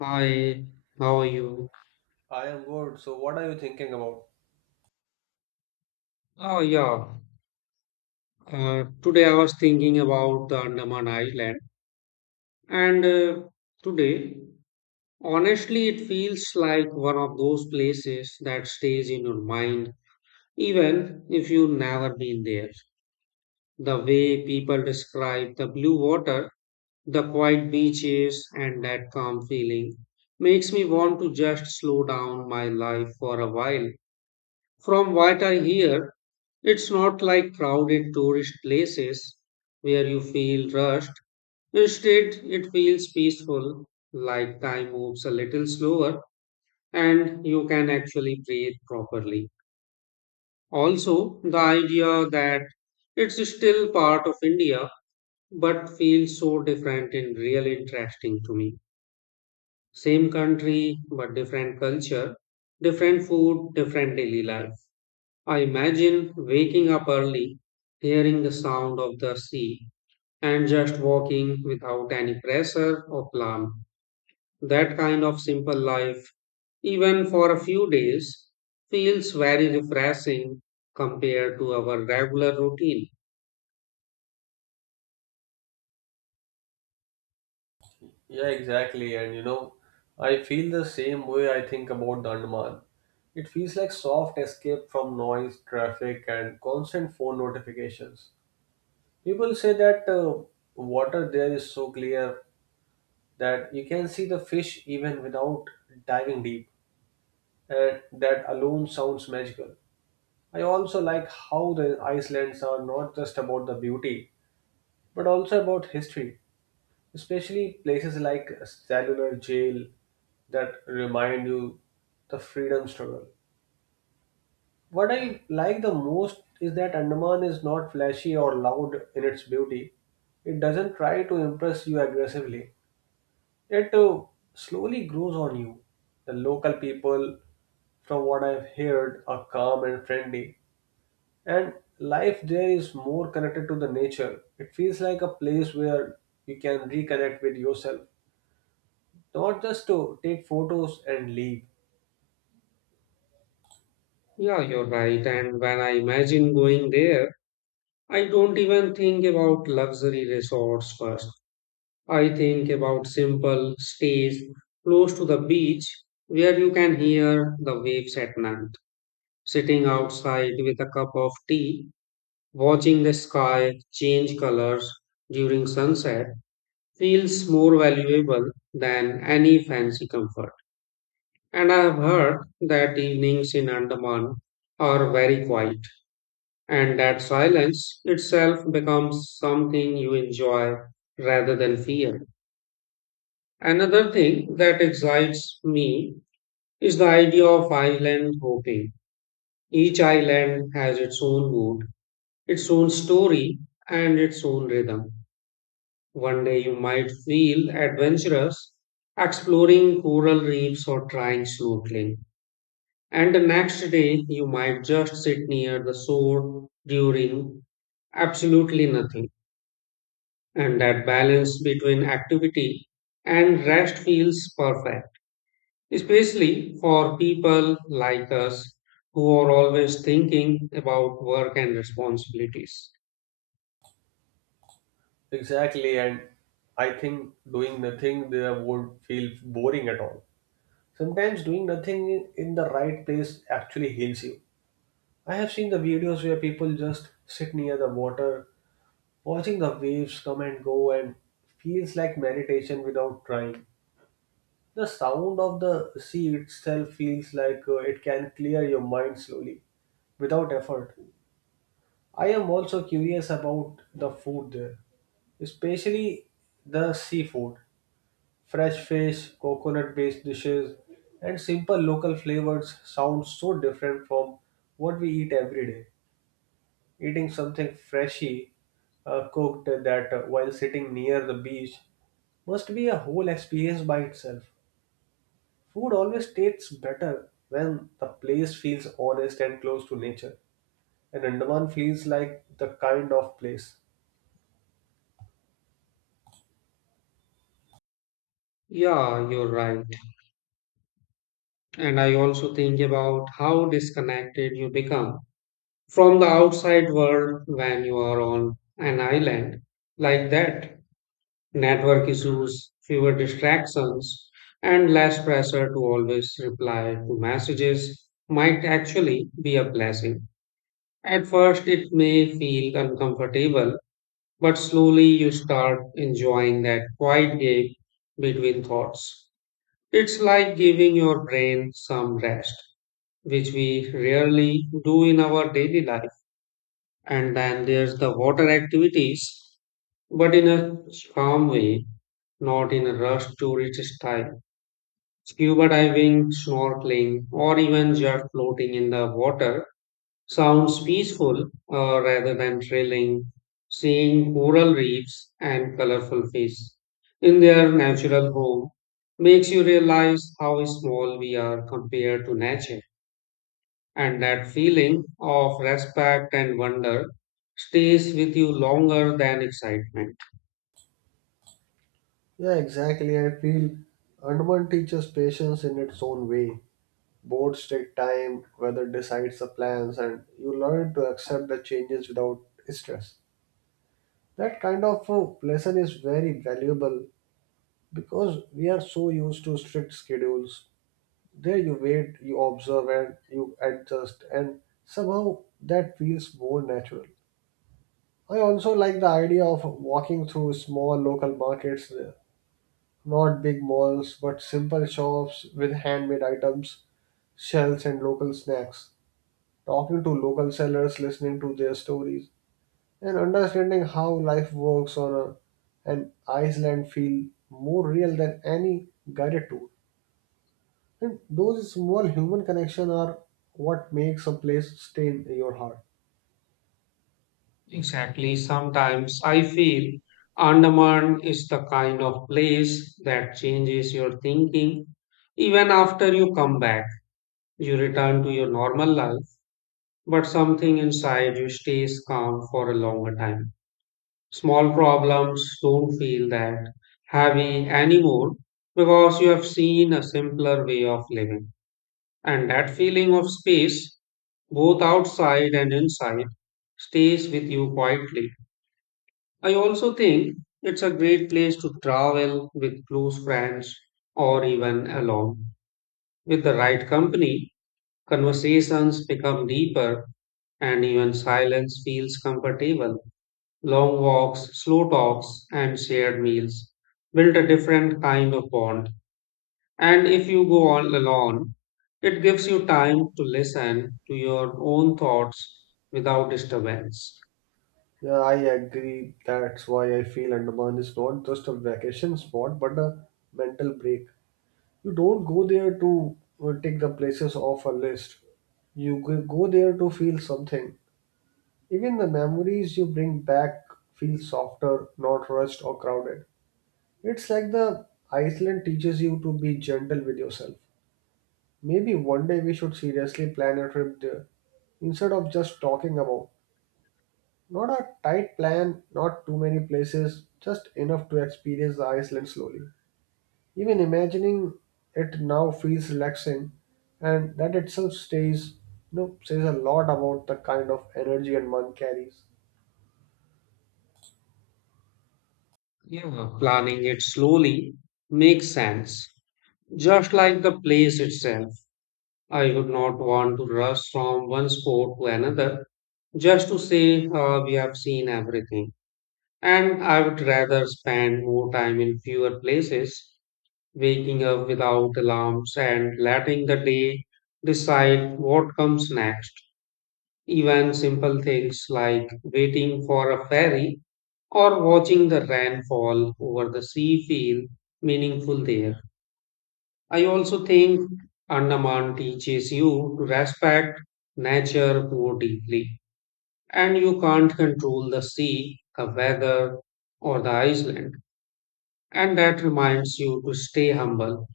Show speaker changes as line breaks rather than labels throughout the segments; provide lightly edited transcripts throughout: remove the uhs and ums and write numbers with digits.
Hi, how are you?
I am good. So, what are you thinking about?
Oh, yeah. Today I was thinking about the Andaman Island, and today, honestly, it feels like one of those places that stays in your mind, even if you've never been there. The way people describe the blue water, the quiet beaches, and that calm feeling makes me want to just slow down my life for a while. From what I hear, it's not like crowded tourist places where you feel rushed. Instead, it feels peaceful, like time moves a little slower and you can actually breathe properly. Also, the idea that it's still part of India but feels so different and really interesting to me. Same country, but different culture, different food, different daily life. I imagine waking up early, hearing the sound of the sea, and just walking without any pressure or plan. That kind of simple life, even for a few days, feels very refreshing compared to our regular routine.
Yeah, exactly. And you know, I feel the same way I think about the Andaman. It feels like soft escape from noise, traffic, and constant phone notifications. People say that water there is so clear that you can see the fish even without diving deep, and that alone sounds magical. I also like how the Icelands are not just about the beauty, but also about history, especially places like cellular jail that remind you the freedom struggle. What I like the most is that Andaman is not flashy or loud in its beauty. It doesn't try to impress you aggressively. It slowly grows on you. The local people, from what I've heard, are calm and friendly. And life there is more connected to the nature. It feels like a place where you can reconnect with yourself, not just to take photos and leave.
Yeah, you're right. And when I imagine going there, I don't even think about luxury resorts first. I think about simple stays close to the beach where you can hear the waves at night. Sitting outside with a cup of tea, watching the sky change colors during sunset feels more valuable than any fancy comfort. And I have heard that evenings in Andaman are very quiet and that silence itself becomes something you enjoy rather than fear. Another thing that excites me is the idea of island hopping. Each island has its own mood, its own story, and its own rhythm. One day you might feel adventurous exploring coral reefs or trying snorkeling, and the next day you might just sit near the shore during absolutely nothing. And that balance between activity and rest feels perfect, especially for people like us who are always thinking about work and responsibilities.
Exactly. And I think doing nothing there would feel boring at all. Sometimes doing nothing in the right place actually heals you. I have seen the videos where people just sit near the water watching the waves come and go, and feels like meditation without trying. The sound of the sea itself feels like, it can clear your mind slowly without effort. I am also curious about the food there, especially the seafood. Fresh fish, coconut based dishes, and simple local flavors sound so different from what we eat every day. Eating something freshy cooked that while sitting near the beach must be a whole experience by itself. Food always tastes better when the place feels honest and close to nature, and Andaman feels like the kind of place.
Yeah, you're right. And I also think about how disconnected you become from the outside world when you are on an island like that. Network issues, fewer distractions, and less pressure to always reply to messages might actually be a blessing. At first, it may feel uncomfortable, but slowly you start enjoying that quiet gap between thoughts. It's like giving your brain some rest, which we rarely do in our daily life. And then there's the water activities, but in a calm way, not in a rush tourist style. Scuba diving, snorkeling, or even just floating in the water sounds peaceful rather than thrilling. Seeing coral reefs and colorful fish in their natural home makes you realize how small we are compared to nature. And that feeling of respect and wonder stays with you longer than excitement.
Yeah, exactly. I feel Andaman teaches patience in its own way. Boards take time, weather decides the plans, and you learn to accept the changes without stress. That kind of lesson is very valuable because we are so used to strict schedules. There you wait, you observe, and you adjust, and somehow that feels more natural. I also like the idea of walking through small local markets. Not big malls, but simple shops with handmade items, shells, and local snacks. Talking to local sellers, listening to their stories, and understanding how life works on a, an Iceland feel more real than any guided tour. And those small human connections are what makes a place stay in your heart.
Exactly, sometimes I feel Andaman is the kind of place that changes your thinking even after you come back. You return to your normal life, but something inside you stays calm for a longer time. Small problems don't feel that heavy anymore because you have seen a simpler way of living. And that feeling of space, both outside and inside, stays with you quietly. I also think it's a great place to travel with close friends or even alone with the right company. Conversations become deeper, and even silence feels comfortable. Long walks, slow talks, and shared meals build a different kind of bond. And if you go all alone, it gives you time to listen to your own thoughts without disturbance.
Yeah, I agree. That's why I feel Andaman is not just a vacation spot but a mental break. You don't go there to take the places off a list. You go there to feel something. Even the memories you bring back feel softer, not rushed or crowded. It's like the Iceland teaches you to be gentle with yourself. Maybe one day we should seriously plan a trip there instead of just talking about. Not a tight plan, not too many places, just enough to experience the Iceland slowly. Even imagining it now feels relaxing, and that itself stays, you know, says a lot about the kind of energy and one carries.
Yeah, planning it slowly makes sense, just like the place itself. I would not want to rush from one spot to another just to say, we have seen everything. And I would rather spend more time in fewer places, waking up without alarms and letting the day decide what comes next. Even simple things like waiting for a ferry or watching the rainfall over the sea feel meaningful there. I also think Andaman teaches you to respect nature more deeply, and you can't control the sea, the weather, or the island. And that reminds you to stay humble,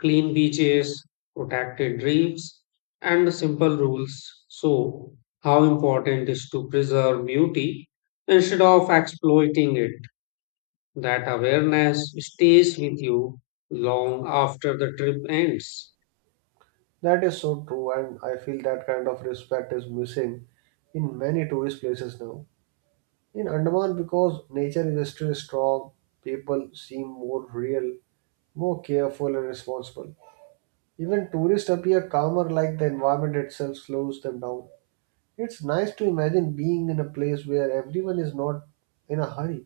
clean beaches, protected reefs, and the simple rules. So, how important is to preserve beauty instead of exploiting it? That awareness stays with you long after the trip ends.
That is so true, and I feel that kind of respect is missing in many tourist places now. In Andaman, because nature is still strong, people seem more real, more careful, and responsible. Even tourists appear calmer, like the environment itself slows them down. It's nice to imagine being in a place where everyone is not in a hurry.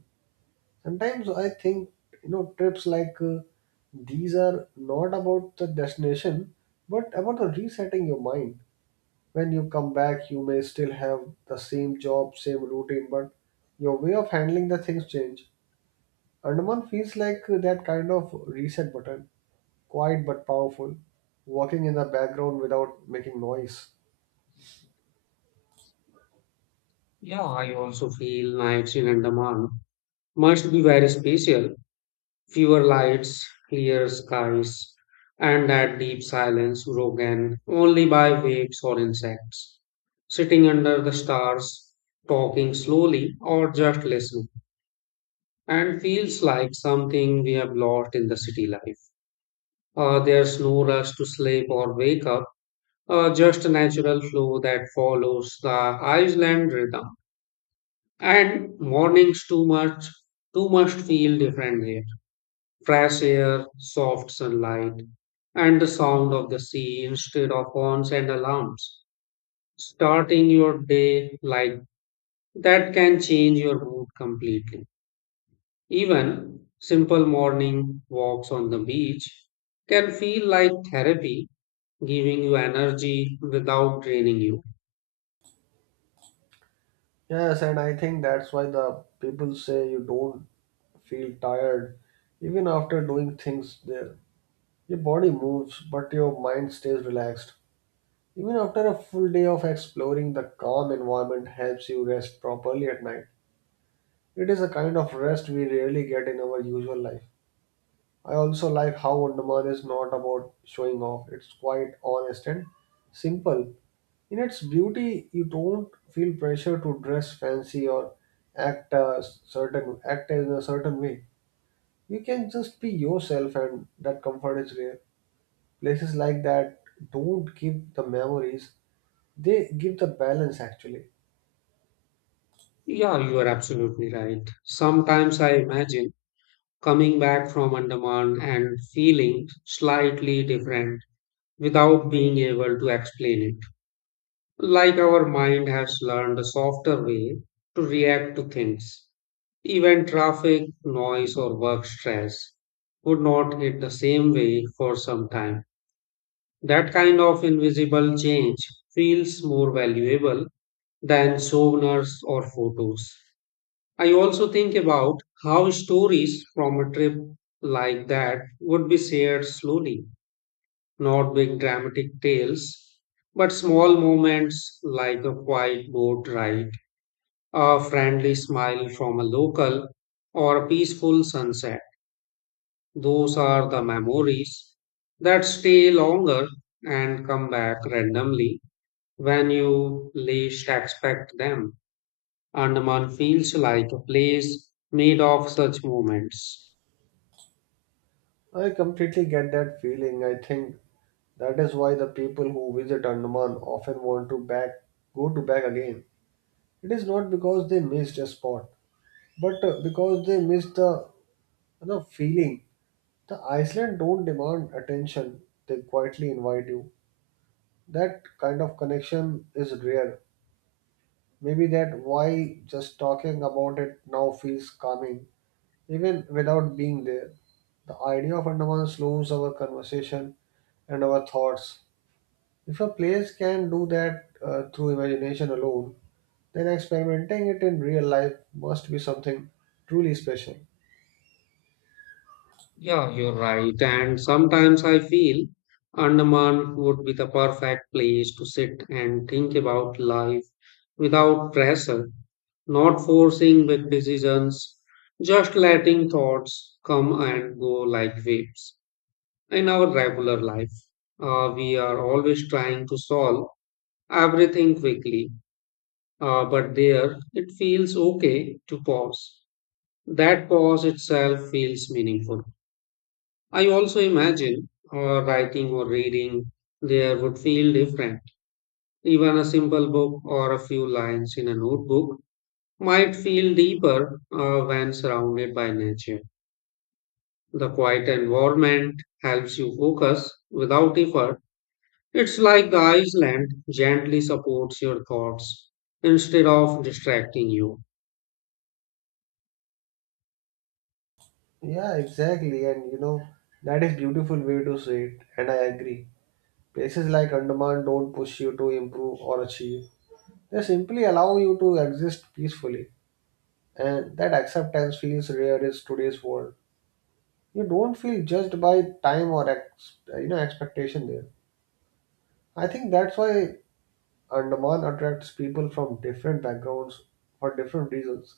Sometimes I think, you know, trips like, these are not about the destination but about the resetting your mind. When you come back, you may still have the same job, same routine, but your way of handling the things change. Andaman feels like, that kind of reset button, quiet but powerful, working in the background without making noise.
Yeah, I also feel nights in Andaman must be very special. Fewer lights, clear skies, and that deep silence broken only by waves or insects. Sitting under the stars, talking slowly, or just listening, and feels like something we have lost in the city life. There's no rush to sleep or wake up, just a natural flow that follows the island rhythm. And mornings too much feel different here, fresh air, soft sunlight, and the sound of the sea instead of horns and alarms. Starting your day like that can change your mood completely. Even simple morning walks on the beach can feel like therapy, giving you energy without draining you.
Yes, and I think that's why the people say you don't feel tired even after doing things there. Your body moves, but your mind stays relaxed. Even after a full day of exploring, the calm environment helps you rest properly at night. It is a kind of rest we rarely get in our usual life. I also like how Andaman is not about showing off, it's quite honest and simple. In its beauty, you don't feel pressure to dress fancy or act a certain act in a certain way. You can just be yourself and that comfort is rare. Places like that don't give the memories, they give the balance actually.
Yeah, you are absolutely right. Sometimes I imagine coming back from Andaman and feeling slightly different without being able to explain it. Like our mind has learned a softer way to react to things. Even traffic, noise, or work stress would not hit the same way for some time. That kind of invisible change feels more valuable than souvenirs or photos. I also think about how stories from a trip like that would be shared slowly, not big dramatic tales, but small moments like a quiet boat ride, a friendly smile from a local, or a peaceful sunset. Those are the memories that stay longer and come back randomly when you least expect them. Andaman feels like a place made of such moments.
I completely get that feeling. I think that is why the people who visit Andaman often want to back, go to back again. It is not because they missed a spot, but because they missed the, you know, feeling. The Iceland don't demand attention, they quietly invite you. That kind of connection is rare. Maybe that why just talking about it now feels calming. Even without being there, the idea of Andaman slows our conversation and our thoughts. If a place can do that through imagination alone, then experimenting it in real life must be something truly special.
Yeah, you're right. And sometimes I feel Andaman would be the perfect place to sit and think about life without pressure, not forcing big decisions, just letting thoughts come and go like waves. In our regular life, we are always trying to solve everything quickly, but there it feels okay to pause. That pause itself feels meaningful. I also imagine or writing or reading there would feel different. Even a simple book or a few lines in a notebook might feel deeper when surrounded by nature. The quiet environment helps you focus without effort. It's like the island gently supports your thoughts instead of distracting you.
Yeah, exactly. And you know, that is beautiful way to say it. And I agree. Places like Andaman don't push you to improve or achieve. They simply allow you to exist peacefully. And that acceptance feels rare in today's world. You don't feel judged by time or ex, you know, expectation there. I think that's why Andaman attracts people from different backgrounds for different reasons.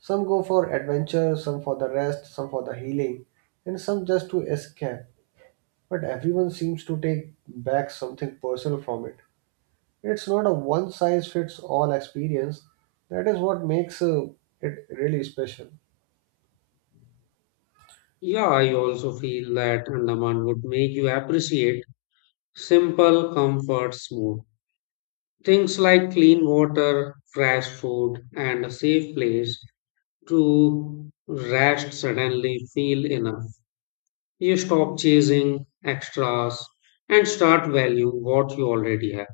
Some go for adventure, some for the rest, some for the healing, and some just to escape, but everyone seems to take back something personal from it. It's not a one size fits all experience. That is what makes, it really special.
Yeah, I also feel that Andaman would make you appreciate simple comforts more. Things like clean water, fresh food, and a safe place to rest suddenly feel enough. You stop chasing extras and start valuing what you already have.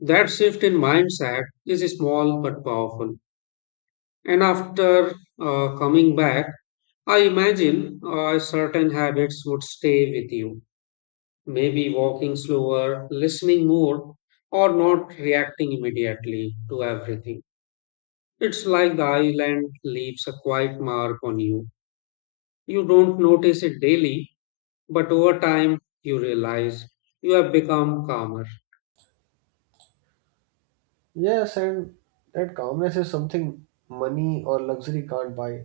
That shift in mindset is small but powerful. And after coming back, I imagine certain habits would stay with you. Maybe walking slower, listening more, or not reacting immediately to everything. It's like the island leaves a quiet mark on you. You don't notice it daily, but over time you realize you have become calmer.
Yes, and that calmness is something money or luxury can't buy.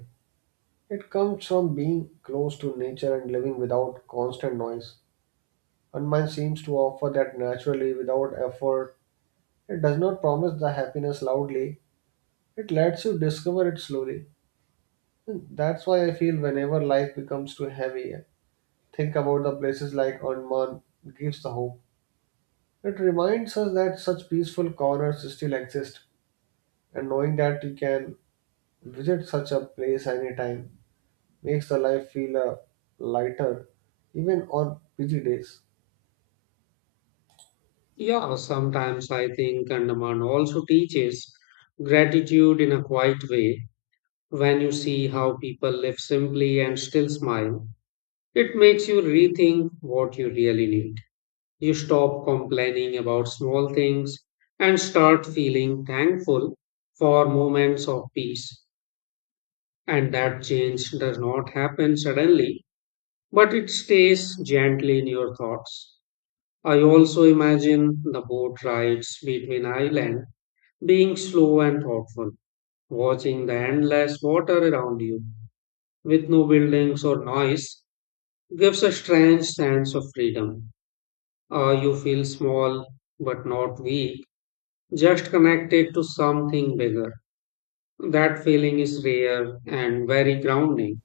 It comes from being close to nature and living without constant noise. Hanuman seems to offer that naturally without effort. It does not promise the happiness loudly, it lets you discover it slowly. And that's why I feel whenever life becomes too heavy, think about the places like Hanuman gives the hope. It reminds us that such peaceful corners still exist, and knowing that you can visit such a place anytime makes the life feel, lighter, even on busy days.
Yeah, sometimes I think Andaman also teaches gratitude in a quiet way. When you see how people live simply and still smile, it makes you rethink what you really need. You stop complaining about small things and start feeling thankful for moments of peace. And that change does not happen suddenly, but it stays gently in your thoughts. I also imagine the boat rides between islands, being slow and thoughtful, watching the endless water around you with no buildings or noise gives a strange sense of freedom. You feel small but not weak, just connected to something bigger. That feeling is rare and very grounding.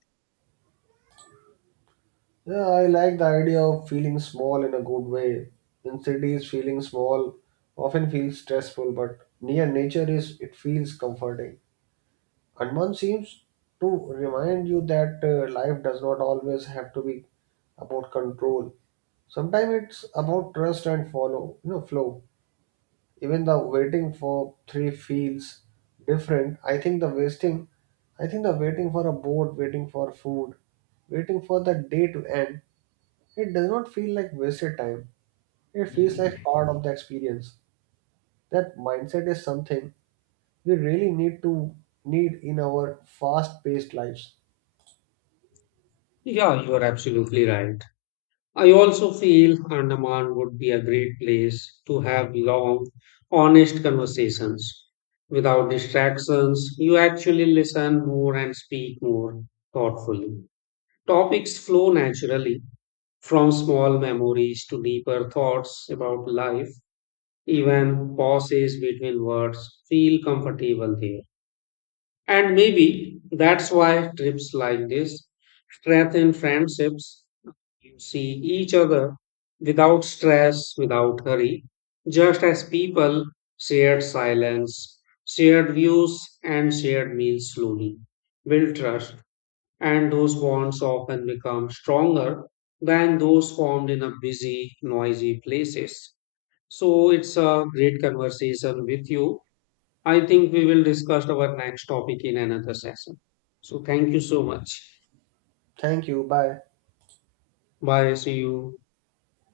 Yeah, I like the idea of feeling small in a good way. In cities, feeling small often feels stressful, but near nature is it feels comforting. Hanuman seems to remind you that life does not always have to be about control. Sometimes it's about trust and follow, you know, flow. Even the waiting for three feels different. I think the waiting for a boat, waiting for food, waiting for the day to end, it does not feel like wasted time. It feels like part of the experience. That mindset is something we really need in our fast-paced lives.
Yeah, you are absolutely right. I also feel Andaman would be a great place to have long, honest conversations. Without distractions, you actually listen more and speak more thoughtfully. Topics flow naturally from small memories to deeper thoughts about life. Even pauses between words feel comfortable there. And maybe that's why trips like this strengthen friendships. You see each other without stress, without hurry, just as people. Shared silence, shared views, and shared meals slowly build trust, and those bonds often become stronger than those formed in a busy, noisy places. So it's a great conversation with you. I think we will discuss our next topic in another session. So thank you so much.
Thank you. Bye.
Bye. See you.